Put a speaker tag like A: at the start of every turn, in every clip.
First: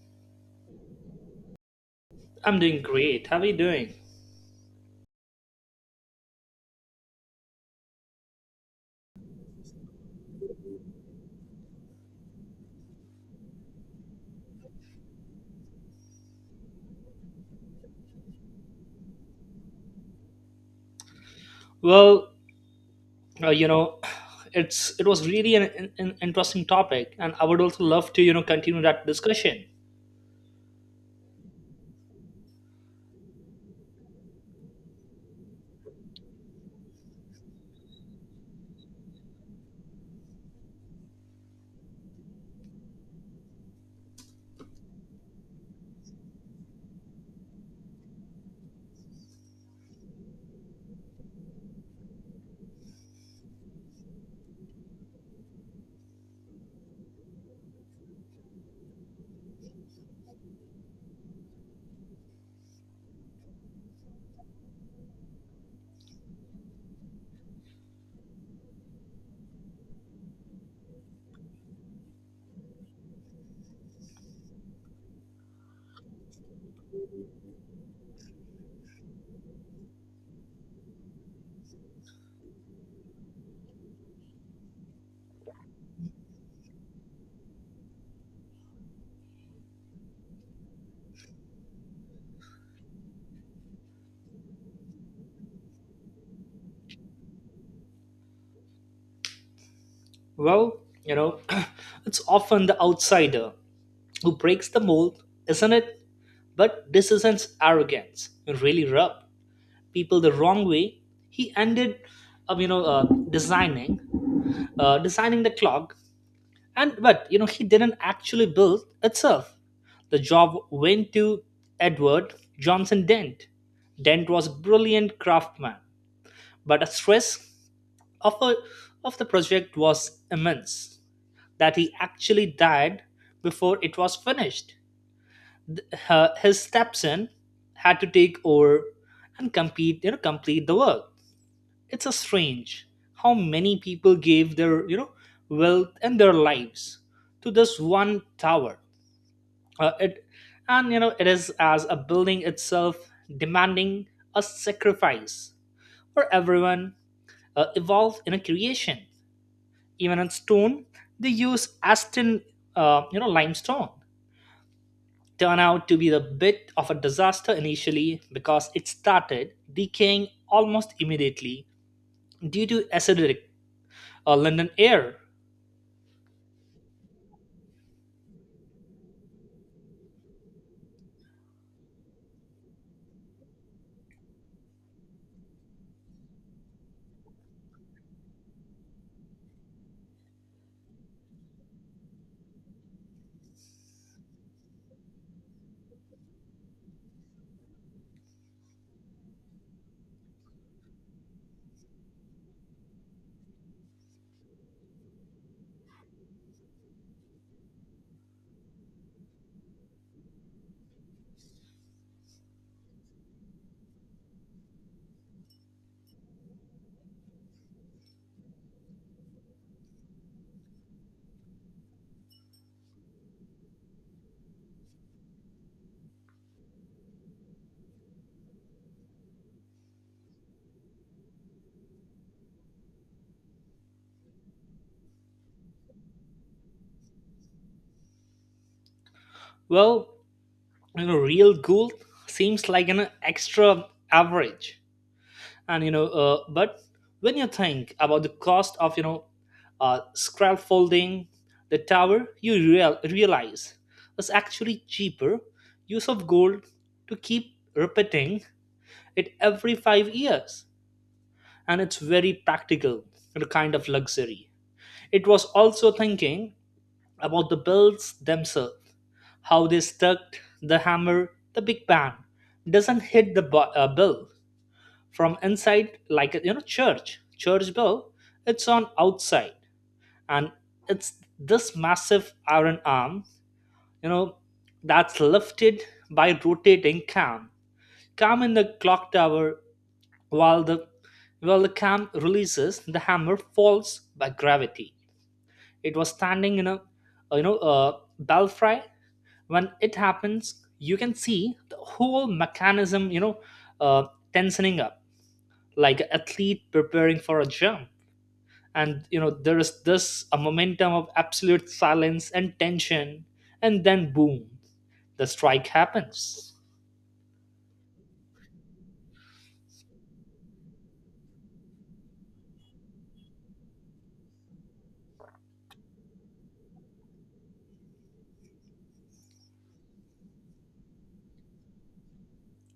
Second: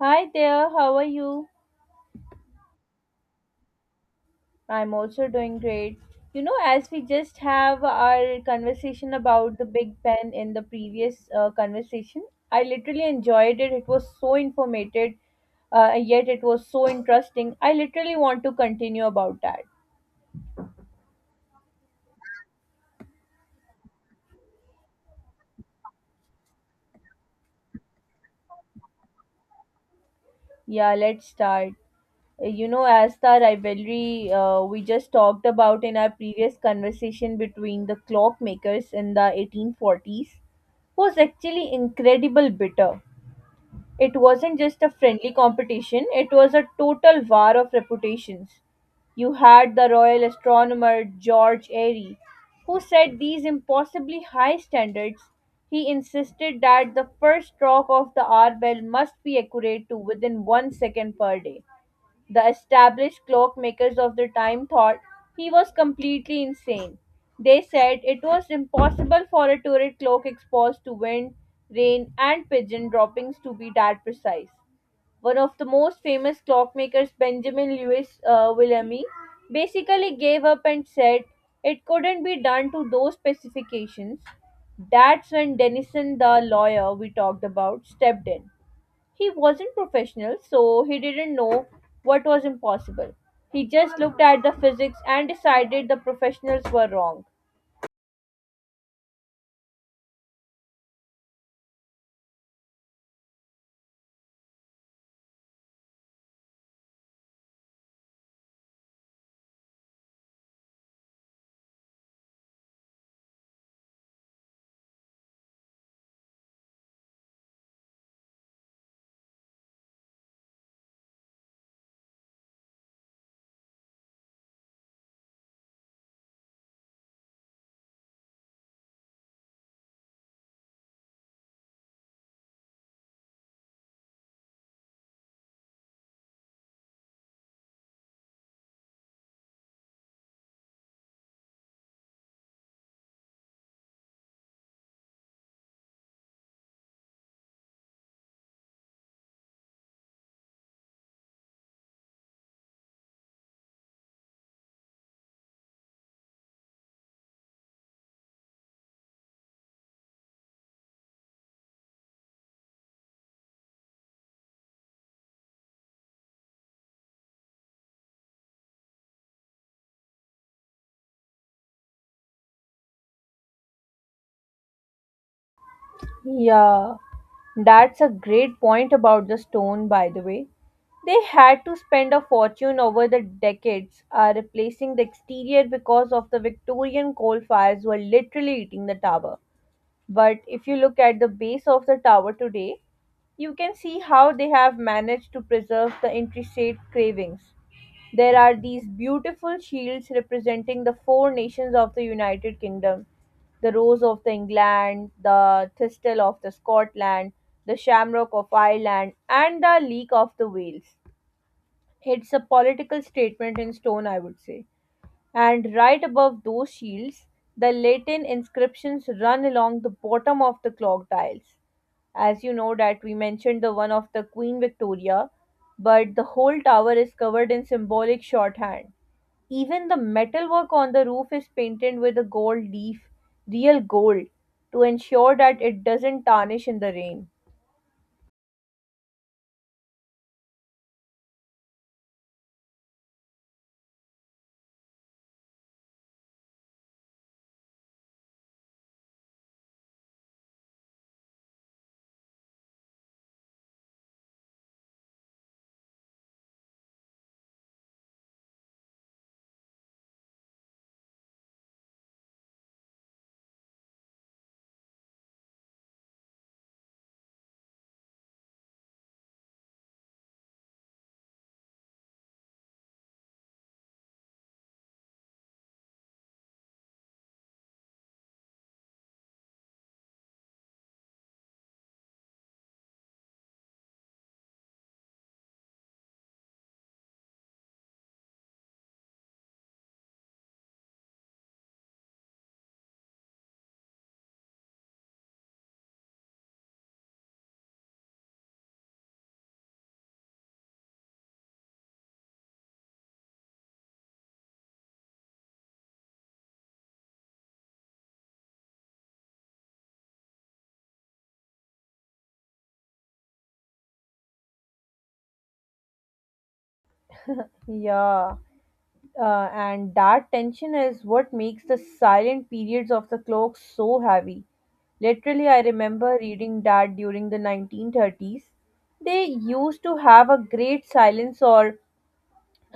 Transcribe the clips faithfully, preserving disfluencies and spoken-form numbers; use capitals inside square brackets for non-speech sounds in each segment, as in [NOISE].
A: Hi there, how are you?
B: I'm doing great. How are you doing?
A: I'm also doing great. You know, as we just have our conversation about the Big Ben in the previous uh, conversation, I literally enjoyed it. It was so informative, uh, yet it was so interesting. I literally want to continue about that.
B: Well, uh, you know, [SIGHS] it's it was really an, an, an interesting topic, and I would also love to you know continue that discussion.
A: Yeah, let's start. Uh, You know, as the rivalry uh, we just talked about in our previous conversation between the clockmakers in the eighteen forties was actually incredible bitter. It wasn't just a friendly competition, it was a total war of reputations. You had the royal astronomer George Airy, who set these impossibly high standards. He insisted that the first stroke of the hour bell must be accurate to within one second per day. The established clockmakers of the time thought he was completely insane. They said it was impossible for a turret clock exposed to wind, rain, and pigeon droppings to be that precise. One of the most famous clockmakers, Benjamin Lewis uh, Willamy, basically gave up and said it couldn't be done to those specifications. That's when Denison, the lawyer we talked about, stepped in. He wasn't professional, so he didn't know what was impossible. He just looked at the physics and decided the professionals were wrong.
B: Well, you know, [CLEARS THROAT] it's often the outsider who breaks the mold, isn't it? But this isn't arrogance. It really rubbed people the wrong way. He ended up, you know, uh, designing, uh, designing the clock, and but you know he didn't actually build itself. The job went to Edward Johnson Dent. Dent was a brilliant craftsman, but the stress of, a, of the project was immense that he actually died before it was finished. Th- her- his stepson had to take over and compete, you know complete the work. It's a strange how many people gave their you know wealth and their lives to this one tower. Uh, it And you know it is as a building itself demanding a sacrifice for everyone uh, evolved in a creation, even in stone. They use Aston, uh, you know, limestone turn out to be the bit of a disaster initially because it started decaying almost immediately due to acidic uh, London air.
A: Yeah, that's a great point about the stone, by the way. They had to spend a fortune over the decades uh, replacing the exterior because of the Victorian coal fires were literally eating the tower. But if you look at the base of the tower today, you can see how they have managed to preserve the intricate cravings. There are these beautiful shields representing the four nations of the United Kingdom: the Rose of the England, the Thistle of the Scotland, the Shamrock of Ireland, and the Leek of the Wales. It's a political statement in stone, I would say, and right above those shields, the Latin inscriptions run along the bottom of the clock dials. As you know that we mentioned the one of the Queen Victoria, but the whole tower is covered in symbolic shorthand. Even the metalwork on the roof is painted with a gold leaf, real gold, to ensure that it doesn't tarnish in the rain.
B: Well, you know, real gold seems like an extra average, and you know, uh, but when you think about the cost of, you know, uh, scaffolding the tower, you real- realize it's actually cheaper use of gold to keep repeating it every five years, and it's very practical and a kind of luxury. It was also thinking about the bills themselves, how they stuck. The hammer, the Big Bang, doesn't hit the bu- uh, bill from inside like, you know, church church bell. It's on outside, and it's this massive iron arm, you know, that's lifted by rotating cam, cam in the clock tower. while the while the cam releases, the hammer falls by gravity. It was standing in a, you know, a belfry. When it happens, you can see the whole mechanism, you know, uh, tensioning up like an athlete preparing for a jump. And you know there is this a momentum of absolute silence and tension, and then boom, the strike happens.
A: Yeah. Uh, and that tension is what makes the silent periods of the clock so heavy. Literally, I remember reading that during the nineteen thirties, they used to have a great silence or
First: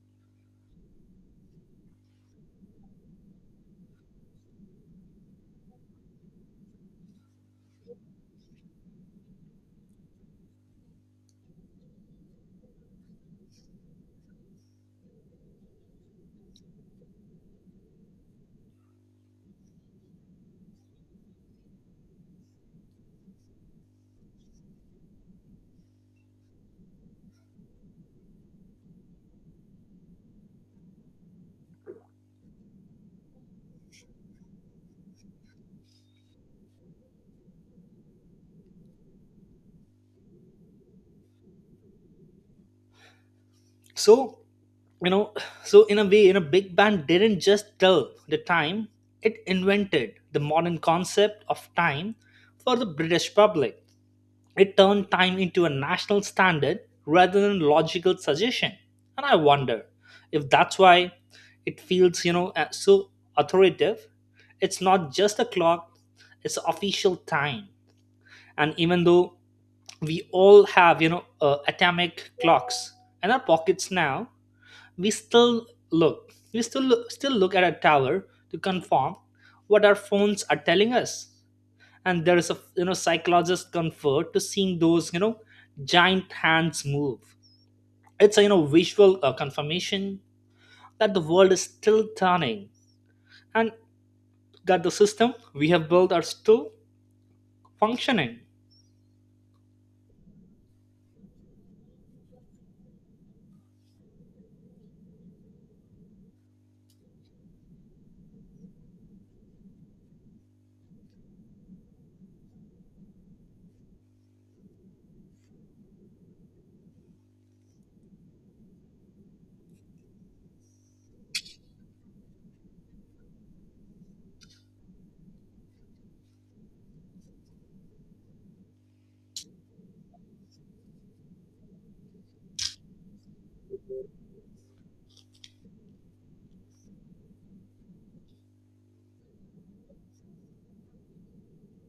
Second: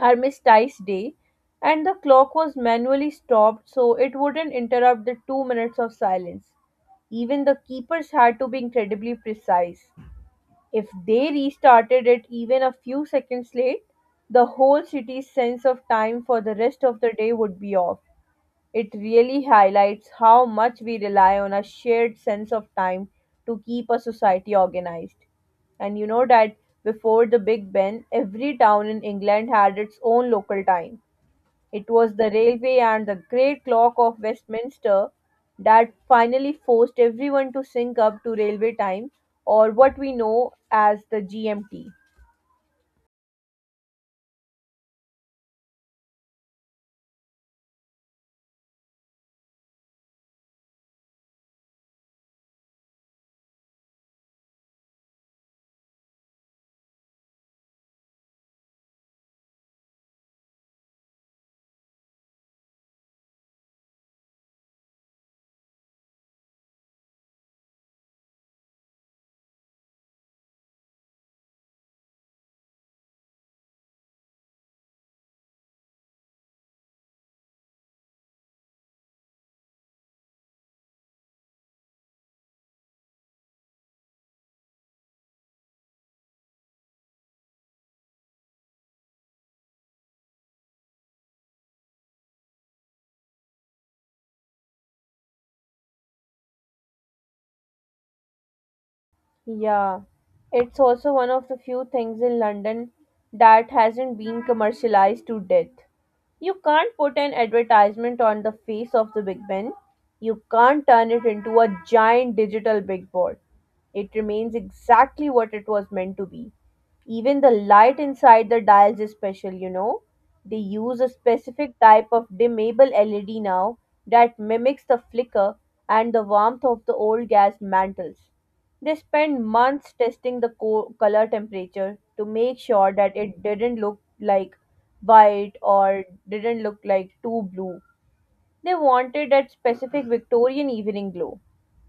A: armistice day, and the clock was manually stopped so it wouldn't interrupt the two minutes of silence. Even the keepers had to be incredibly precise. If they restarted it even a few seconds late, the whole city's sense of time for the rest of the day would be off. It really highlights how much we rely on a shared sense of time to keep a society organized. And you know that before the Big Ben, every town in England had its own local time. It was the railway and the great clock of Westminster that finally forced everyone to sync up to railway time, or what we know as the G M T.
B: So, you know, so in a way, you know, Big Band didn't just tell the time, it invented the modern concept of time for the British public. It turned time into a national standard rather than logical suggestion. And I wonder if that's why it feels, you know, uh, so authoritative. It's not just a clock, it's official time. And even though we all have, you know, uh, atomic clocks in our pockets now, we still look, we still look, still look at a tower to confirm what our phones are telling us. And there is a, you know, psychologist comfort to seeing those, you know, giant hands move. It's a, you know, visual uh, confirmation that the world is still turning and that the system we have built are still functioning.
A: Yeah, it's also one of the few things in London that hasn't been commercialized to death. You can't put an advertisement on the face of the Big Ben. You can't turn it into a giant digital big board. It remains exactly what it was meant to be. Even the light inside the dials is special, you know. They use a specific type of dimmable L E D now that mimics the flicker and the warmth of the old gas mantles. They spent months testing the co- color temperature to make sure that it didn't look like white or didn't look like too blue. They wanted that specific Victorian evening glow.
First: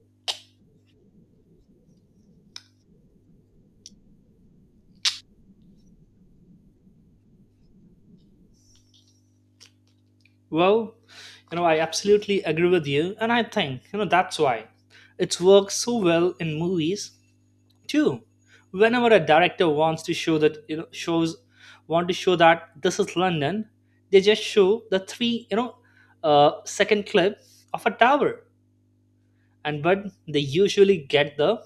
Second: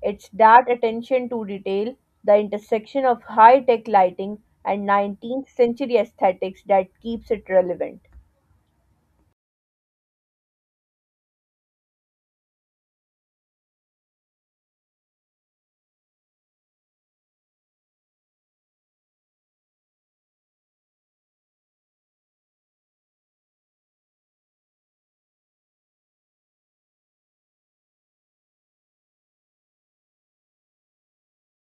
A: It's that attention to detail, the intersection of high tech lighting and nineteenth century aesthetics that keeps it relevant.
B: Well, you know, I absolutely agree with you, and I think, you know, that's why it's worked so well in movies Two, whenever a director wants to show that, you know shows want to show that this is London. They just show the three, you know, uh, second clip of a tower, and but they usually get the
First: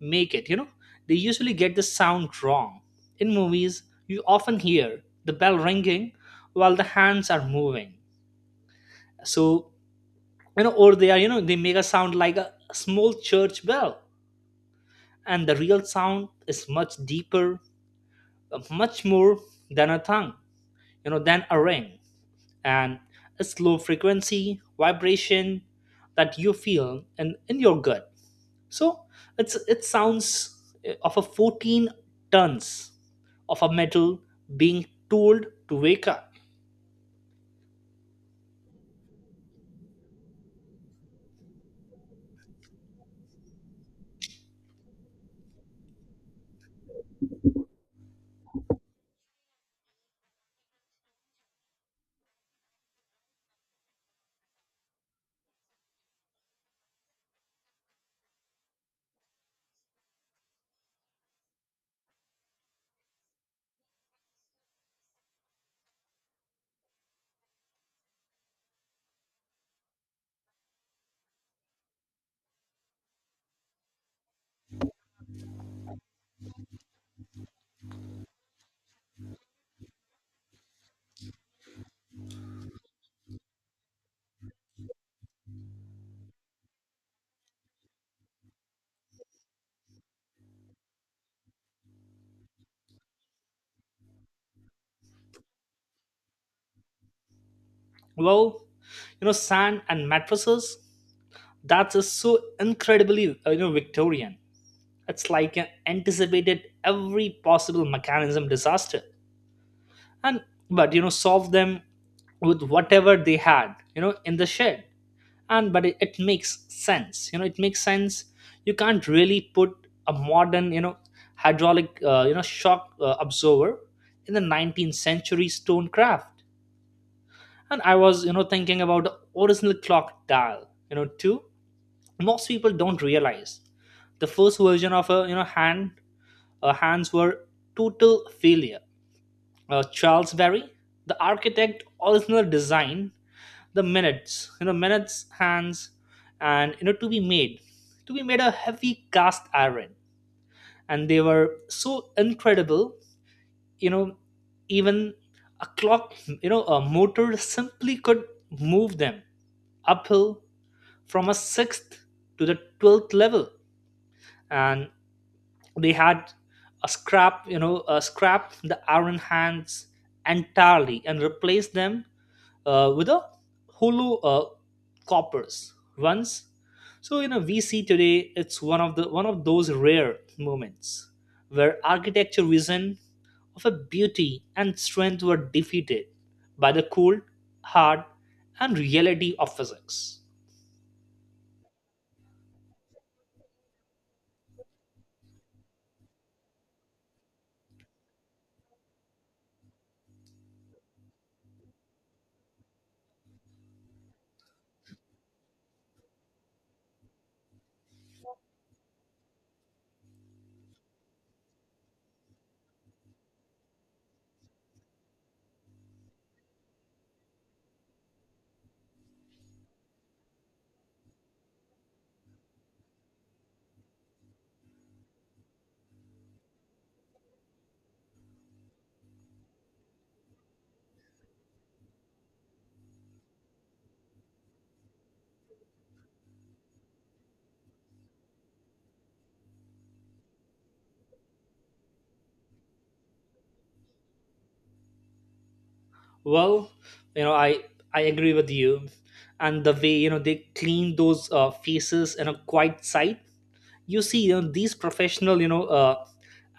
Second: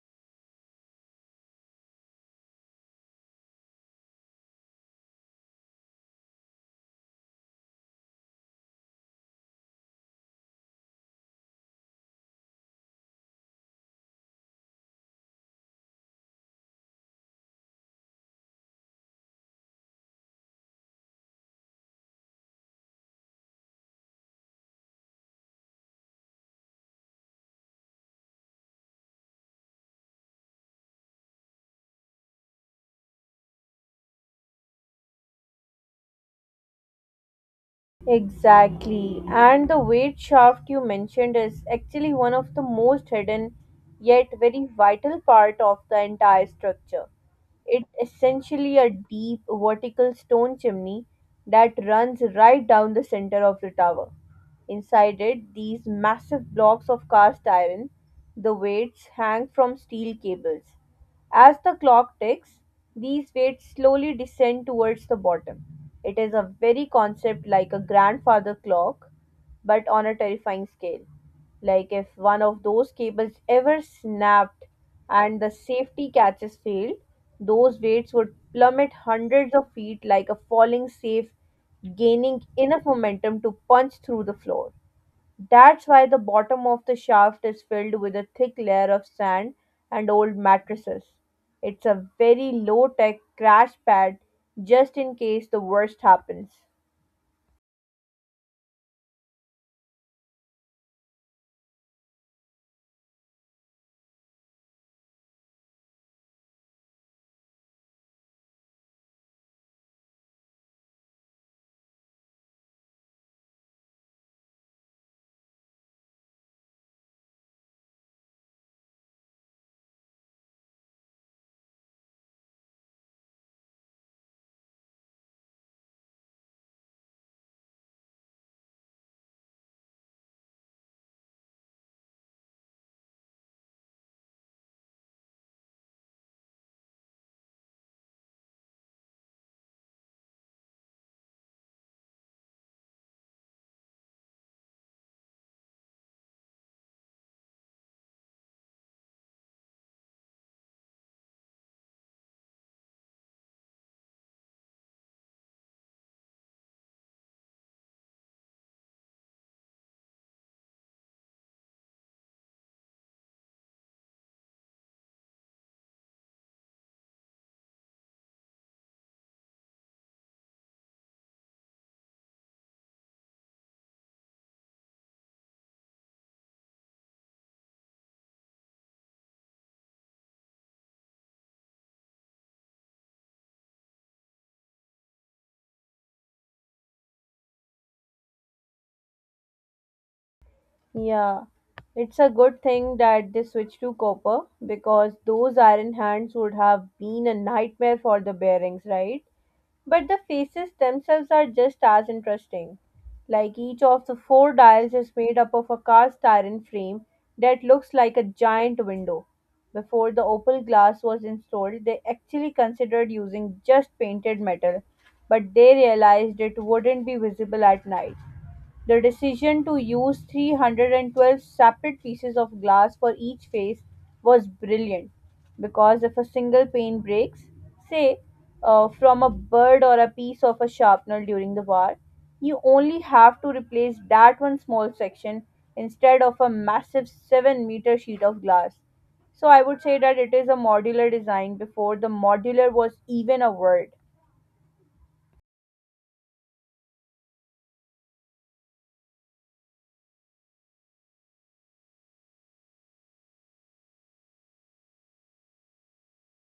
B: make it you know they usually get the sound wrong. In movies, you often hear the bell ringing while the hands are moving. So, you know, or they are, you know, they make a sound like a small church bell, and the real sound is much deeper, much more than a tongue, you know, than a ring, and a slow frequency vibration that you feel in, in your gut. So it's it sounds eh, of a fourteen tons of a metal being told to wake up.
A: Exactly. And the weight shaft you mentioned is actually one of the most hidden yet very vital part of the entire structure. It's essentially a deep, vertical stone chimney that runs right down the center of the tower. Inside it, these massive blocks of cast iron, the weights hang from steel cables. As the clock ticks, these weights slowly descend towards the bottom. It is a very concept like a grandfather clock, but on a terrifying scale. Like if one of those cables ever snapped and the safety catches failed, those weights would plummet hundreds of feet like a falling safe, gaining enough momentum to punch through the floor. That's why the bottom of the shaft is filled with a thick layer of sand and old mattresses. It's a very low tech crash pad just in case the worst happens.
B: Well, you know, sand and mattresses, that is so incredibly uh, you know, Victorian. It's like an anticipated every possible mechanism disaster, and but you know solve them with whatever they had, you know, in the shed. And but it, it makes sense, you know it makes sense. You can't really put a modern, you know, hydraulic, uh, you know, shock uh, absorber in the nineteenth century stone craft. And I was, you know, thinking about the original clock dial, you know, too. Most people don't realize the first version of a, you know, hand, uh, hands were total failure. uh, Charles Berry, the architect original design the minutes, you know, minutes hands, and you know to be made, to be made a heavy cast iron, and they were so incredible, you know, even a clock, you know, a motor simply could move them uphill from a sixth to the twelfth level. And they had a scrap, you know, a scrap the iron hands entirely and replaced them uh, with a hollow uh, coppers once. So, you know, we see today it's one of the one of those rare moments where architecture vision of a beauty and strength were defeated by the cold, hard, and reality of physics.
A: Yeah, it's a good thing that they switched to copper because those iron hands would have been a nightmare for the bearings, right? But the faces themselves are just as interesting. Like each of the four dials is made up of a cast iron frame that looks like a giant window. Before the opal glass was installed, they actually considered using just painted metal, but they realized it wouldn't be visible at night. The decision to use three hundred twelve separate pieces of glass for each face was brilliant because if a single pane breaks, say uh, from a bird or a piece of a sharpener during the war, you only have to replace that one small section instead of a massive seven meter sheet of glass. So I would say that it is a modular design before the modular was even a word.
B: Well, you know, I I agree with you, and the way, you know, they clean those uh, faces in a quiet sight, you see, you know, these professional, you know, uh,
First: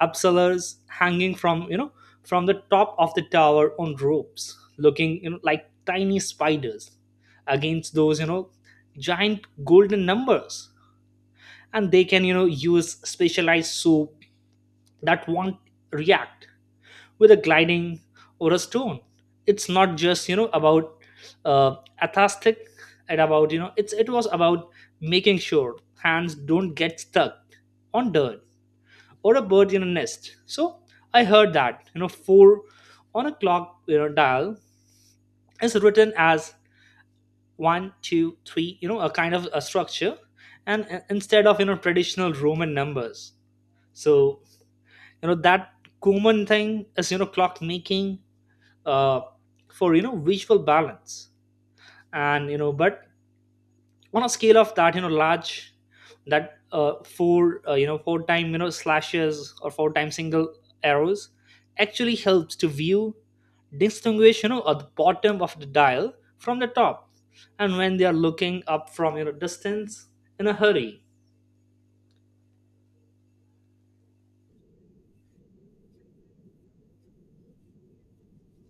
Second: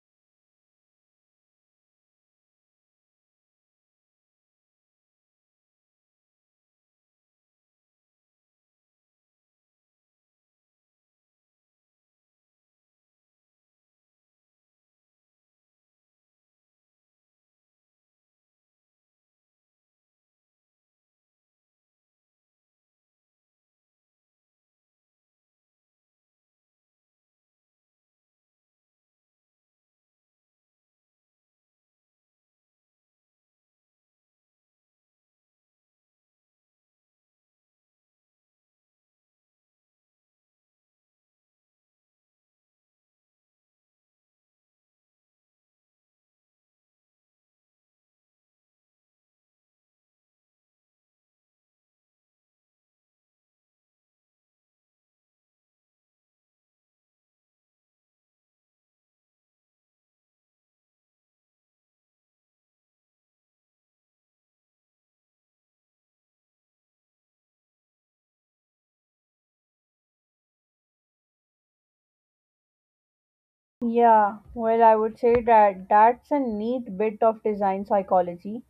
B: upsellers hanging from, you know, from the top of the tower on ropes, looking, you know, like tiny spiders against those, you know, giant golden numbers. And they can, you know, use specialized soup that won't react with a gliding or a stone. It's not just, you know, about uh, athastic and about, you know, it's it was about making sure hands don't get stuck on dirt or a bird in a nest. So I heard that, you know, four on a clock, you know, dial is written as one, two, three. You know, a kind of a structure, and uh, instead of, you know, traditional Roman numbers. So, you know, that common thing is, you know, clock making, uh, for, you know, visual balance. And you know but on a scale of that, you know, large that uh, four, uh, you know, four time, you know, slashes or four time single arrows actually helps to view, distinguish, you know, at the bottom of the dial from the top, and when they are looking up from, you know, distance in a hurry.
A: Yeah, well, I would say that that's a neat bit of design psychology.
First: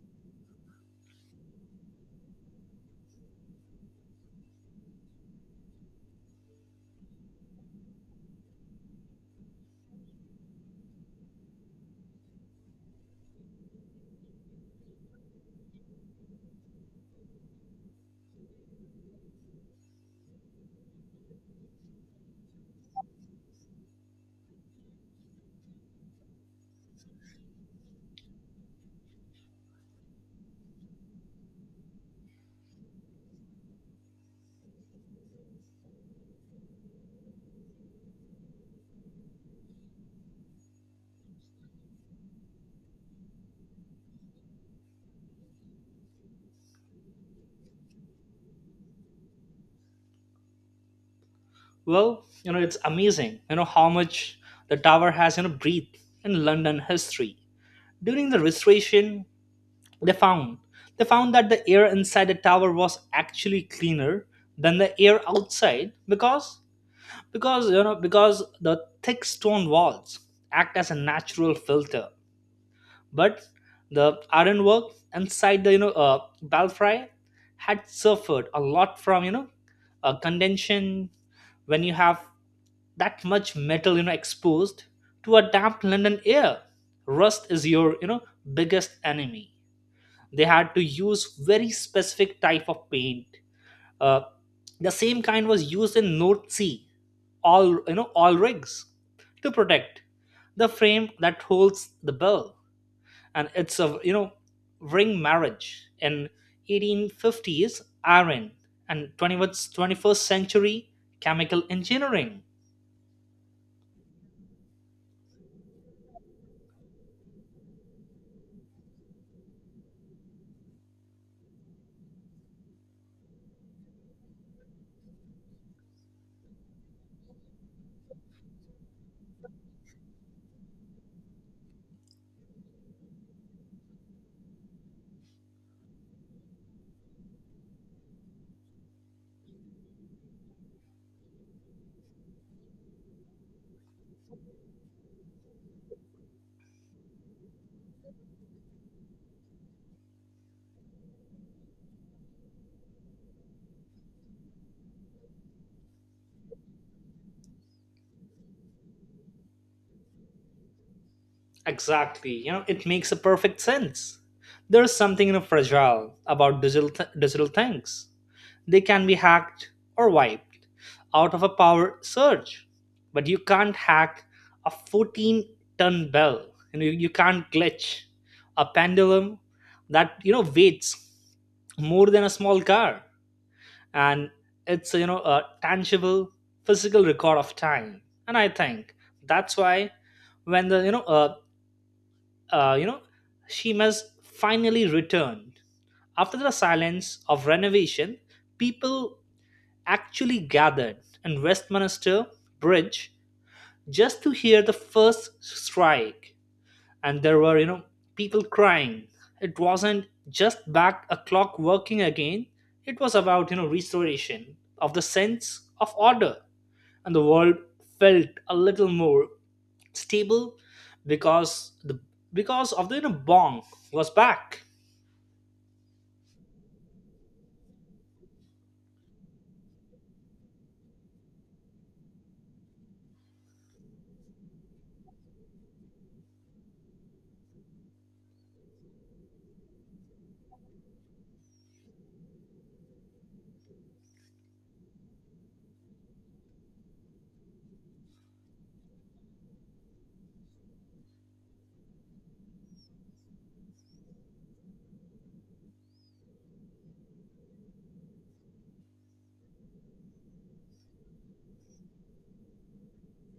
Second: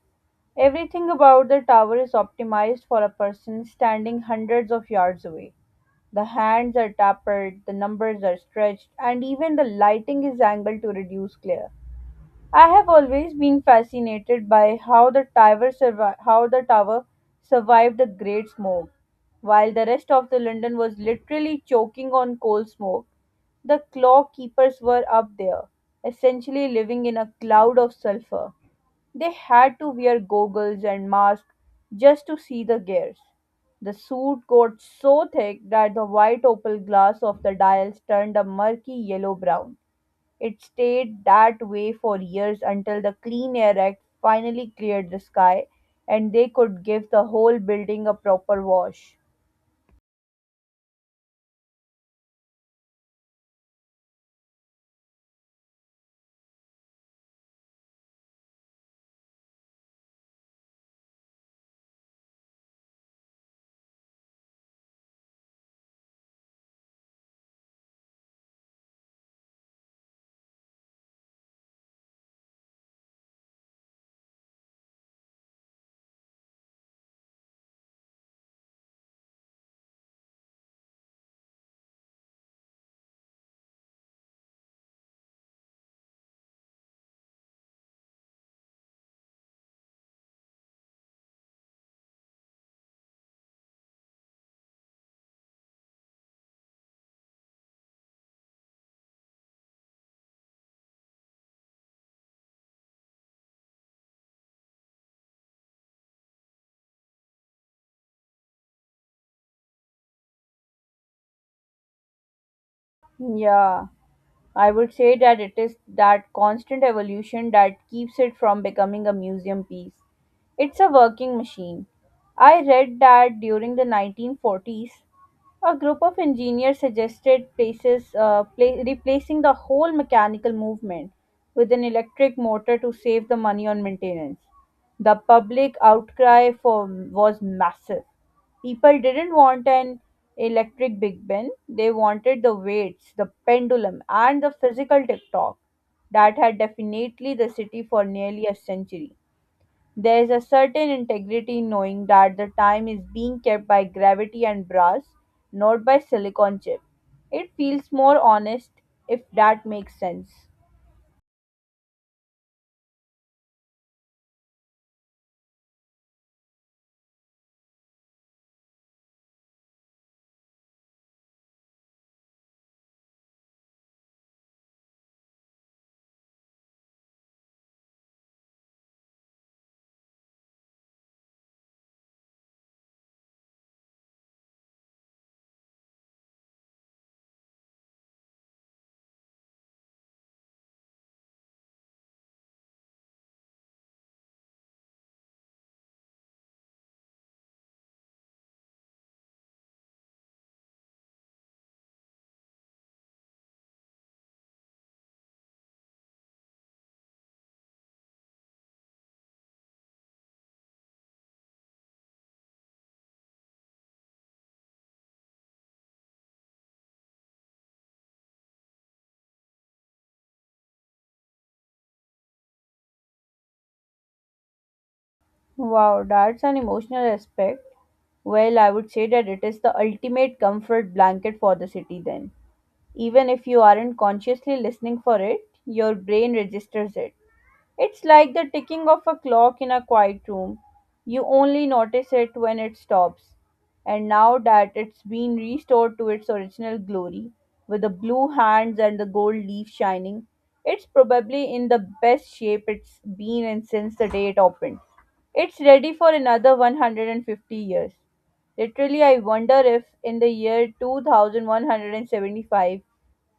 A: Everything about the tower is optimized for a person standing hundreds of yards away. The hands are tapered, the numbers are stretched, and even the lighting is angled to reduce glare. I have always been fascinated by how the tower survi- how the tower survived the Great Smoke, while the rest of the London was literally choking on coal smoke. The claw keepers were up there, essentially living in a cloud of sulfur. They had to wear goggles and masks just to see the gears. The suit got so thick that the white opal glass of the dials turned a murky yellow brown. It stayed that way for years until the Clean Air Act finally cleared the sky and they could give the whole building a proper wash.
B: Well, you know, it's amazing, you know, how much the tower has, you know, breathed in London history. During the restoration, They found they found that the air inside the tower was actually cleaner than the air outside, because because you know because the thick stone walls act as a natural filter. But the ironwork inside the, you know, uh, belfry had suffered a lot from, you know, uh, condension. When you have that much metal, you know, exposed to a damp London air, rust is your, you know, biggest enemy. They had to use very specific type of paint, uh, the same kind was used in North Sea, all, you know, all rigs, to protect the frame that holds the bell. And it's a, you know, ring marriage in eighteen fifties iron and twenty-first twenty-first century chemical engineering.
A: Yeah. I would say that it is that constant evolution that keeps it from becoming a museum piece. It's a working machine. I read that during the nineteen forties, a group of engineers suggested places, uh, pla- replacing the whole mechanical movement with an electric motor to save the money on maintenance. The public outcry for was massive. People didn't want an electric Big Ben, they wanted the weights, the pendulum, and the physical TikTok that had definitely the city for nearly a century. There is a certain integrity in knowing that the time is being kept by gravity and brass, not by silicon chip. It feels more honest if that makes sense.
B: Exactly, you know, it makes a perfect sense. There's something, you know, fragile about digital th- digital things. They can be hacked or wiped out of a power surge, but you can't hack a fourteen ton bell. You, know, you, you can't glitch a pendulum that, you know, weights more than a small car. And it's, you know, a tangible physical record of time. And I think that's why, when the, you know, uh, uh you know shemas finally returned after the silence of renovation, people actually gathered in Westminster Bridge just to hear the first strike. And there were, you know, people crying. It wasn't just back a clock working again, it was about, you know, restoration of the sense of order. And the world felt a little more stable because the because of the, you know, bong was back.
A: Wow, that's an emotional aspect. Well, I would say that it is the ultimate comfort blanket for the city then. Even if you aren't consciously listening for it, your brain registers it. It's like the ticking of a clock in a quiet room. You only notice it when it stops. And now that it's been restored to its original glory, with the blue hands and the gold leaf shining, it's probably in the best shape it's been in since the day it opened. It's ready for another one hundred fifty years. Literally, I wonder if in the year two thousand one hundred seventy-five,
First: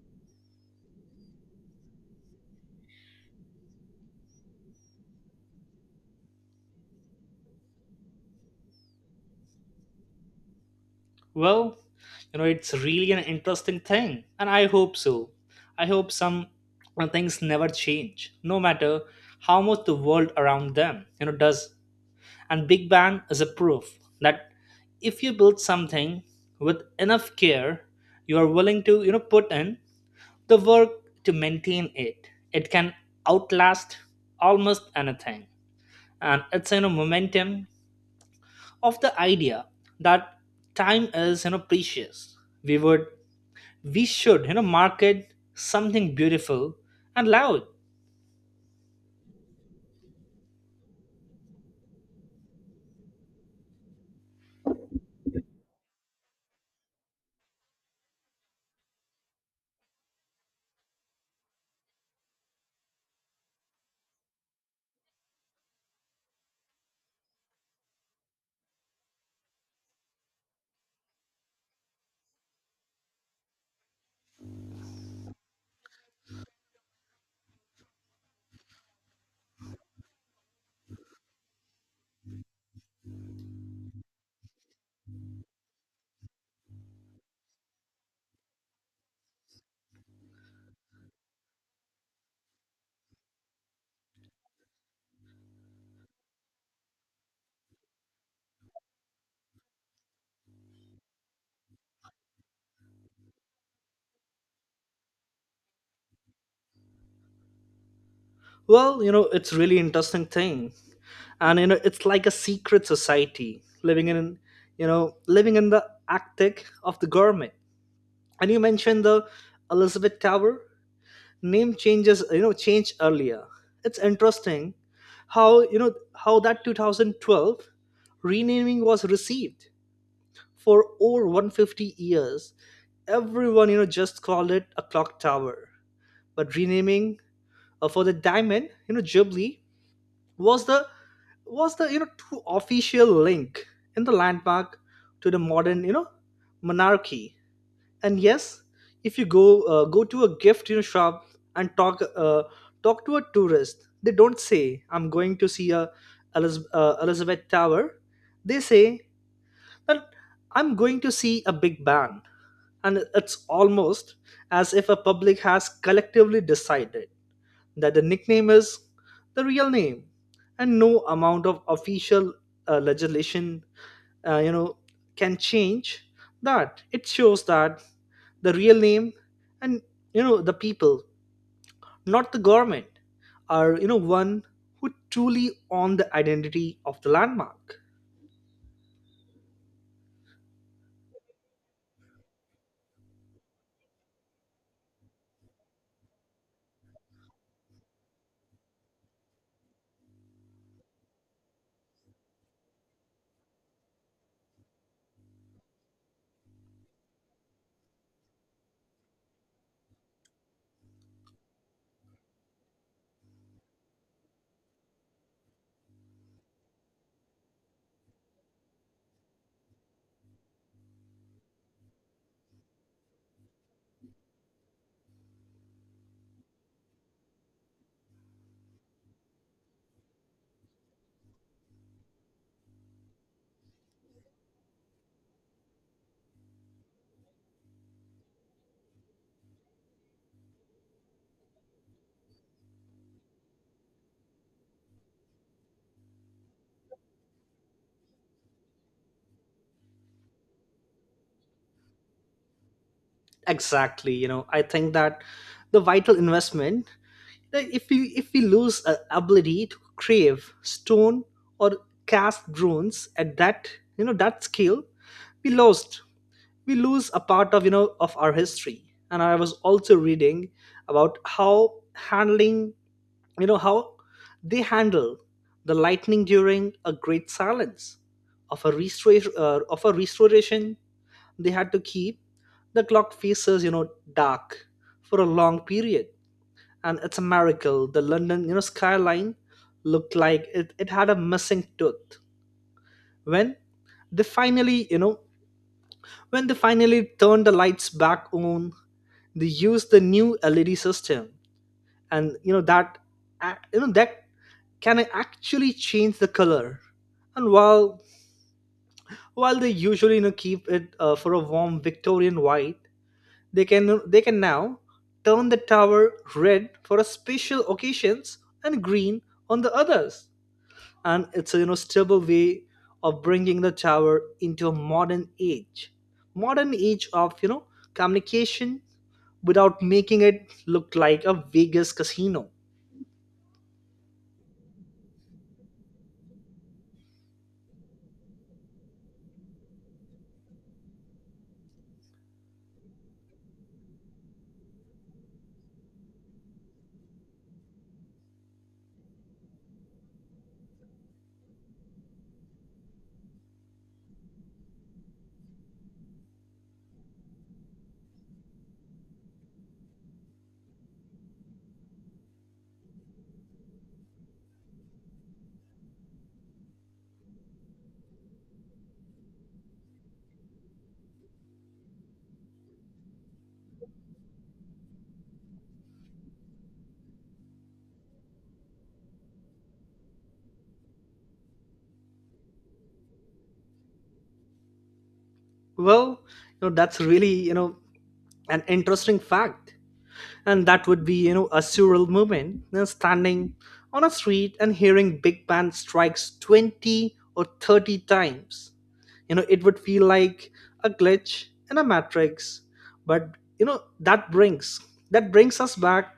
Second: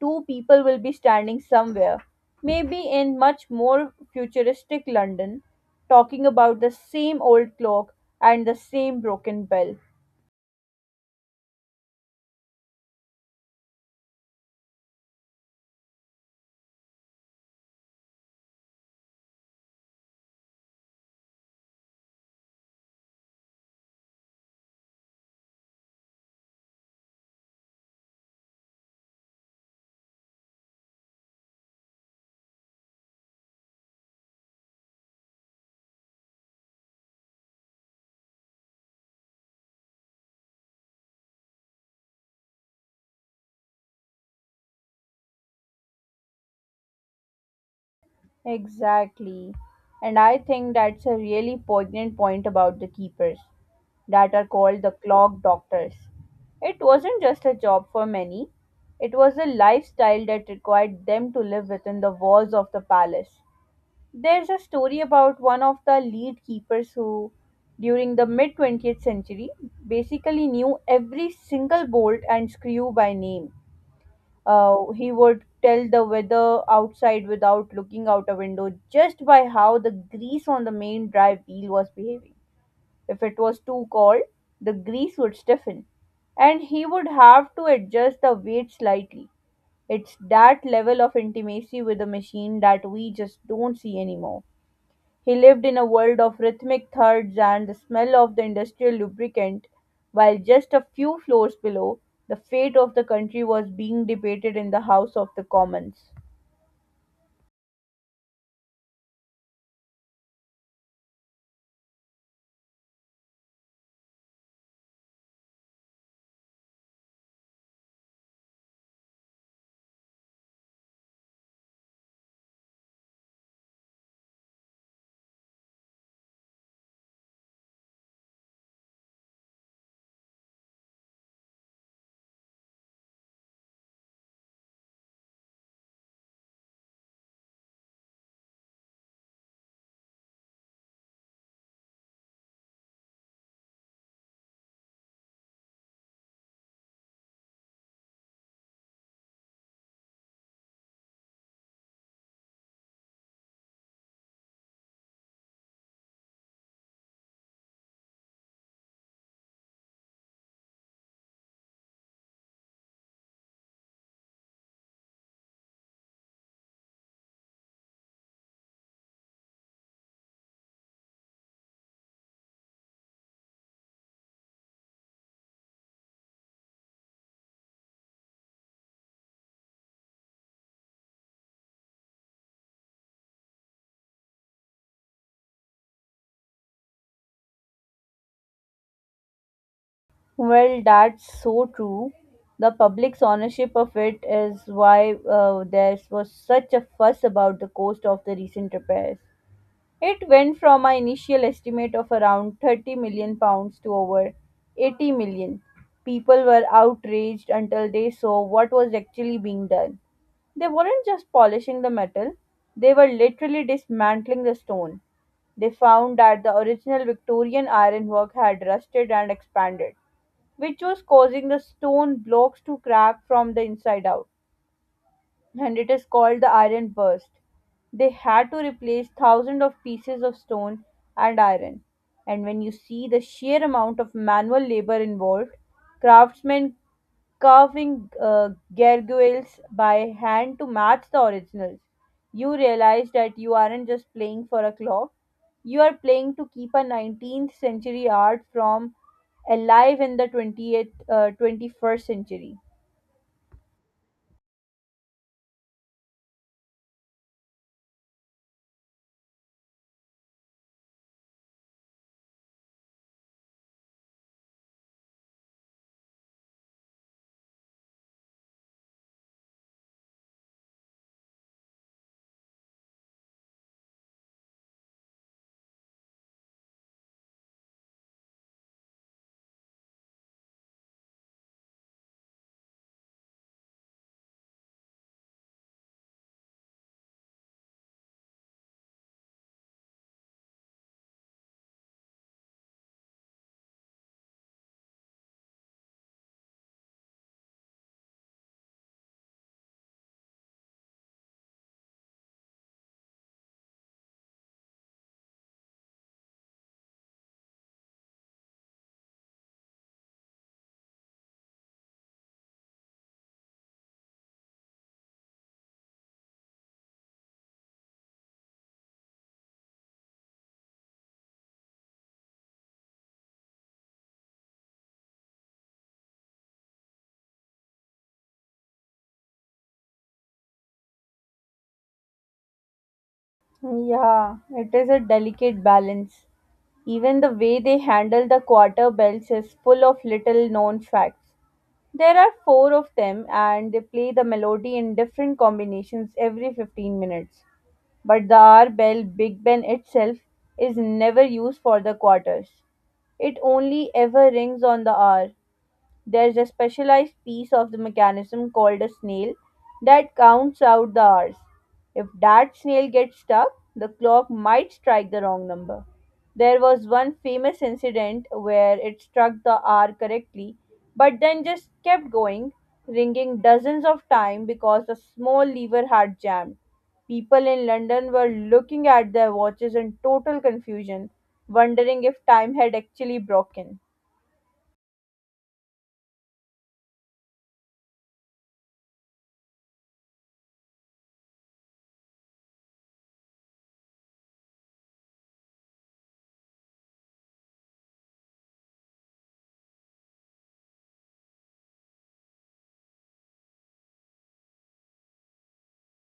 A: two people will be standing somewhere, maybe in much more futuristic London, talking about the same old clock and the same broken bell.
B: Well, you know, it's really an interesting thing, and I hope so. I hope some uh, things never change, no matter how much the world around them, you know, does. And Big Bang is a proof that if you build something with enough care, you are willing to, you know, put in the work to maintain it. It can outlast almost anything, and it's, you know, momentum of the idea that time is, you know, precious. We would we should you know market something beautiful and loud.
A: Exactly. And I think that's a really poignant point about the keepers that are called the clock doctors. It wasn't just a job for many, it was a lifestyle that required them to live within the walls of the palace. There's a story about one of the lead keepers who, during the mid twentieth century, basically knew every single bolt and screw by name uh, He would tell the weather outside without looking out a window just by how the grease on the main drive wheel was behaving. If it was too cold, the grease would stiffen and he would have to adjust the weight slightly. It's that level of intimacy with the machine that we just don't see anymore. He lived in a world of rhythmic thirds and the smell of the industrial lubricant, while just a few floors below, the fate of the country was being debated in the House of the Commons.
B: Well, you know it's really interesting thing, and you know it's like a secret society living in you know living in the attic of the government. And you mentioned the Elizabeth Tower name changes you know changed earlier. It's interesting how you know how that two thousand twelve renaming was received. For over one hundred fifty years, everyone you know just called it a clock tower, but renaming uh, for the diamond, you know, Jubilee was the was the you know true official link in the landmark to the modern you know monarchy. And yes, if you go uh, go to a gift you know, shop and talk uh, talk to a tourist, they don't say, "I'm going to see a Eliz- uh, Elizabeth Tower." They say that, "I'm going to see a Big Bang," and it's almost as if a public has collectively decided that the nickname is the real name and no amount of official uh, legislation uh, you know can change that. It shows that the real name and you know the people, not the government, are you know one who truly own the identity of the landmark.
A: Well, that's so true. The public's ownership of it is why uh, there was such a fuss about the cost of the recent repairs. It went from my initial estimate of around thirty million pounds to over eighty million. People were outraged until they saw what was actually being done. They weren't just polishing the metal, they were literally dismantling the stone. They found that the original Victorian ironwork had rusted and expanded, which was causing the stone blocks to crack from the inside out and it is called the iron burst. They had to replace thousands of pieces of stone and iron. And when you see the sheer amount of manual labor involved, craftsmen carving uh, gargoyles by hand to match the originals, you realize that you aren't just playing for a clock, you are playing to keep a nineteenth century art from alive in the twentieth, uh, twenty-first century.
B: Exactly. you know I think that the vital investment. Like, if we if we lose our ability to crave stone or cast drones at that you know that scale, we lost we lose a part of you know of our history. And I was also reading about how handling you know how they handle the lightning during a great silence of a restoration uh, of a restoration. They had to keep the clock faces you know dark for a long period, and it's a miracle the London you know skyline looked like it, it had a missing tooth. When they finally you know when they finally turned the lights back on, they used the new LED system, and you know that ac- you know that can actually change the color. And while while they usually you know keep it uh, for a warm Victorian white, they can they can now turn the tower red for a special occasions and green on the others. And it's a you know stable way of bringing the tower into a modern age modern age of you know communication without making it look like a Vegas casino.
A: Yeah, it is a delicate balance. Even the way they handle the quarter belts is full of little known facts. There are four of them, and they play the melody in different combinations every fifteen minutes. But the R bell, Big Ben itself, is never used for the quarters. It only ever rings on the hour. There's a specialized piece of the mechanism called a snail that counts out the hours. If that snail gets stuck, the clock might strike the wrong number. There was one famous incident where it struck the hour correctly, but then just kept going, ringing dozens of times because a small lever had jammed. People in London were looking at their watches in total confusion, wondering if time had actually broken.
B: Well, you know that's really you know an interesting fact, and that would be you know a surreal moment, you know, standing on a street and hearing big band strikes twenty or thirty times. You know it would feel like a glitch in a matrix. But you know that brings that brings us back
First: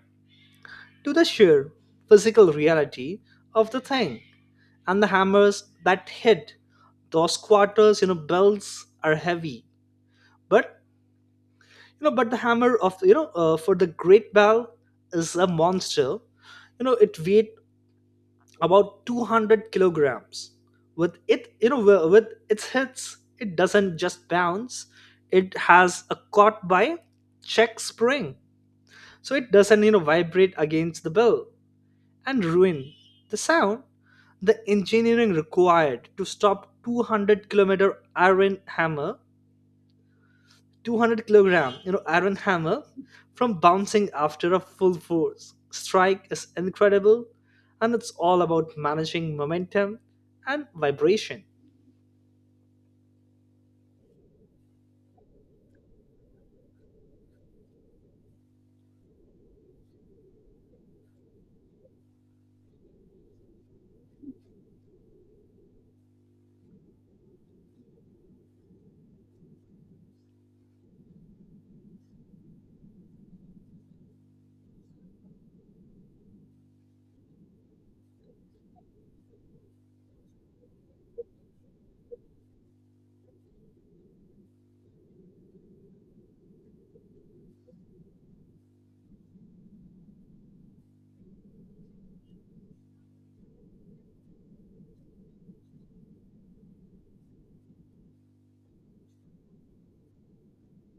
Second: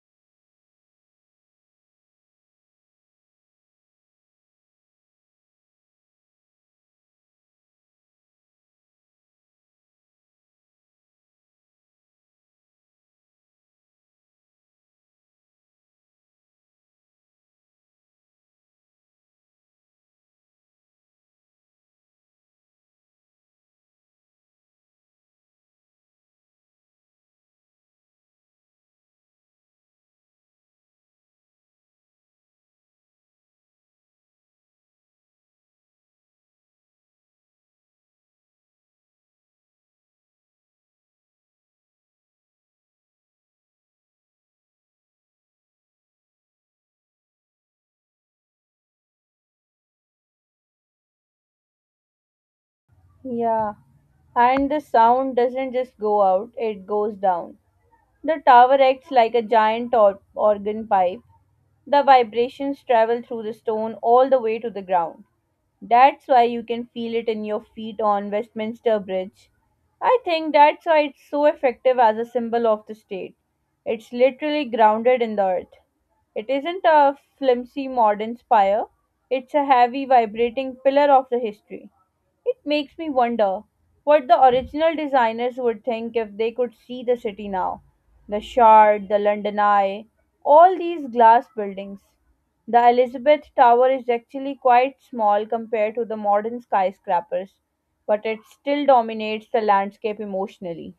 B: to the sheer physical reality of the thing. And the hammers that hit those quarters you know bells are heavy, but you know but the hammer of you know uh, for the great bell is a monster. You know it weighed about two hundred kilograms. With it you know wi- with its hits, it doesn't just bounce. It has a caught by check spring, so it doesn't you know vibrate against the bell and ruin the sound. The engineering required to stop two hundred kilometer iron hammer two hundred kilogram you know iron hammer from bouncing after a full force strike is incredible, and it's all about managing momentum and vibration.
A: Yeah. And the sound doesn't just go out, it goes down. The tower acts like a giant or- organ pipe. The vibrations travel through the stone all the way to the ground. That's why you can feel it in your feet on Westminster Bridge. I think that's why it's so effective as a symbol of the state. It's literally grounded in the earth. It isn't a flimsy modern spire, it's a heavy vibrating pillar of the history. It makes me wonder what the original designers would think if they could see the city now. The Shard, the London Eye, all these glass buildings. The Elizabeth Tower is actually quite small compared to the modern skyscrapers, but it still dominates the landscape emotionally.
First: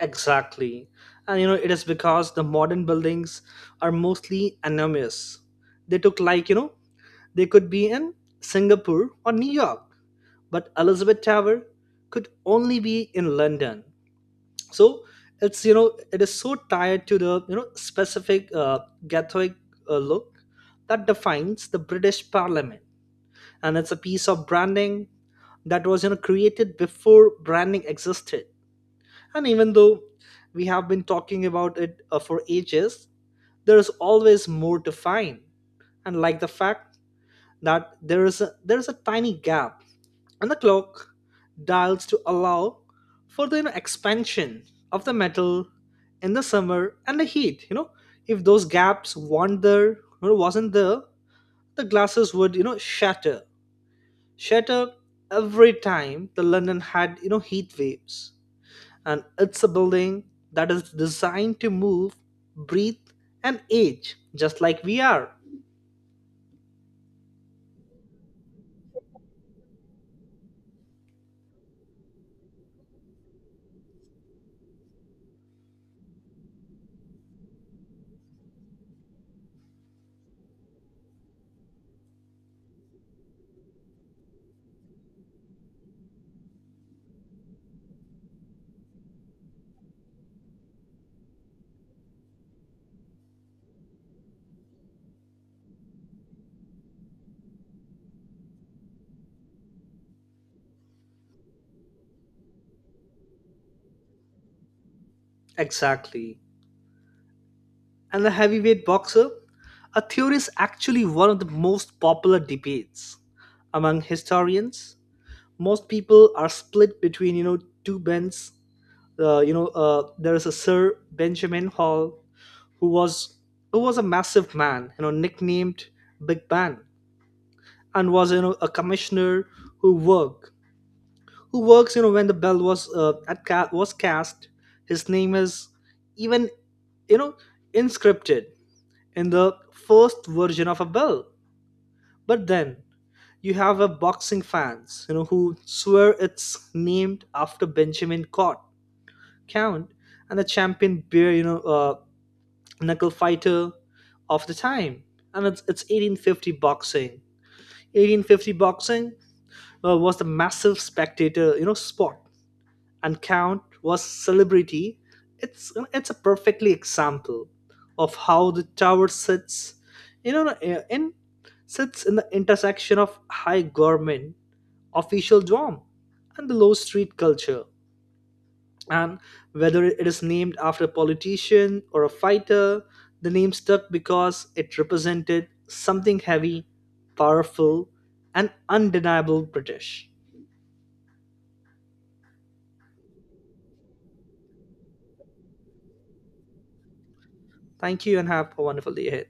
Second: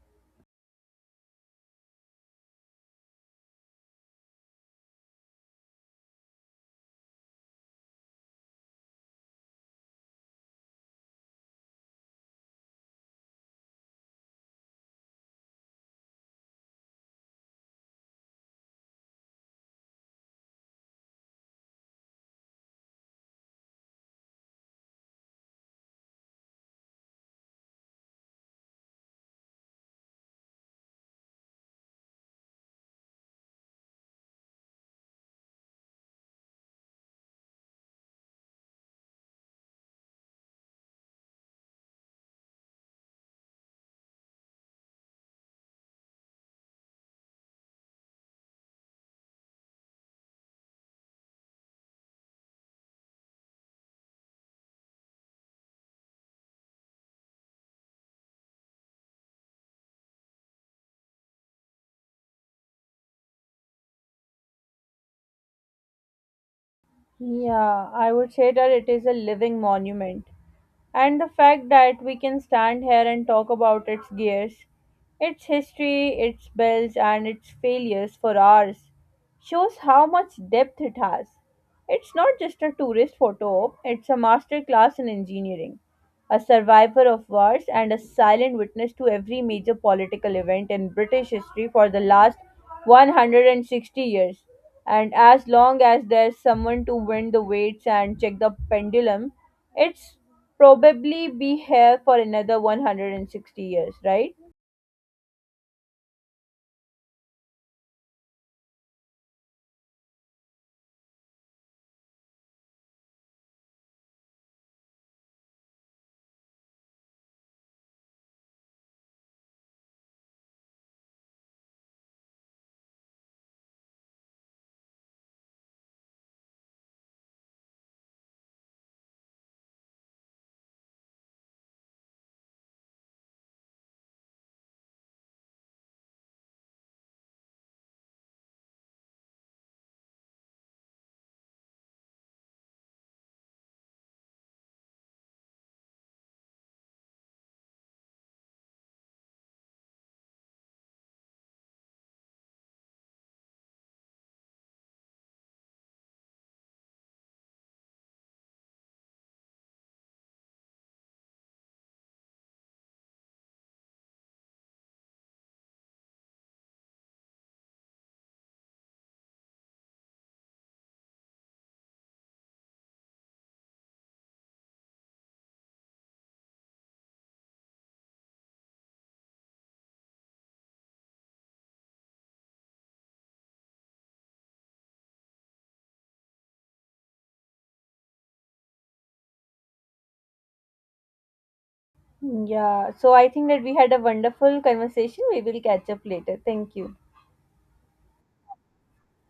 B: Exactly. And you know it is because the modern buildings are mostly enormous. They took like you know they could be in Singapore or New York, but Elizabeth Tower could only be in London. So it's you know it is so tied to the you know specific uh, Gothic uh, look that defines the British Parliament. And it's a piece of branding that was you know created before branding existed. And even though we have been talking about it uh, for ages, there is always more to find, and like the fact that there is a there is a tiny gap and the clock dials to allow for the you know, expansion of the metal in the summer and the heat you know If those gaps weren't there or wasn't there, the glasses would you know shatter shatter every time the London had you know heat waves. And it's a building that is designed to move, breathe, and age just like we are.
A: Yeah, I would say that it is a living monument. And the fact that we can stand here and talk about its gears, its history, its bells, and its failures for hours shows how much depth it has. It's not just a tourist photo op, it's a masterclass in engineering, a survivor of wars, and a silent witness to every major political event in British history for the last one hundred sixty years. And as long as there's someone to wind the weights and check the pendulum, it's probably be here for another one hundred sixty years, right?
B: Exactly. And the heavyweight boxer, a theory is actually one of the most popular debates among historians. Most people are split between you know two bends. Uh, you know uh, there is a Sir Benjamin Hall who was who was a massive man, you know, nicknamed Big Ben, and was you know a commissioner who worked who works you know when the bell was uh, at ca- was cast. His name is even you know inscripted in the first version of a bill. But then you have a boxing fans, you know, who swear it's named after Benjamin Cott, Count, and the champion beer, you know, uh, knuckle fighter of the time. And it's, it's eighteen fifty boxing. eighteen fifty boxing uh, was the massive spectator, you know, sport, and Count was celebrity. It's it's a perfectly example of how the tower sits, you know, uh, in sits in the intersection of high government, official dorm, and the low street culture. And whether it is named after a politician or a fighter, the name stuck because it represented something heavy, powerful, and undeniable British.
A: Yeah, so I think that we had a wonderful conversation. We will catch up later. Thank you.
B: Thank you, and have a wonderful day ahead.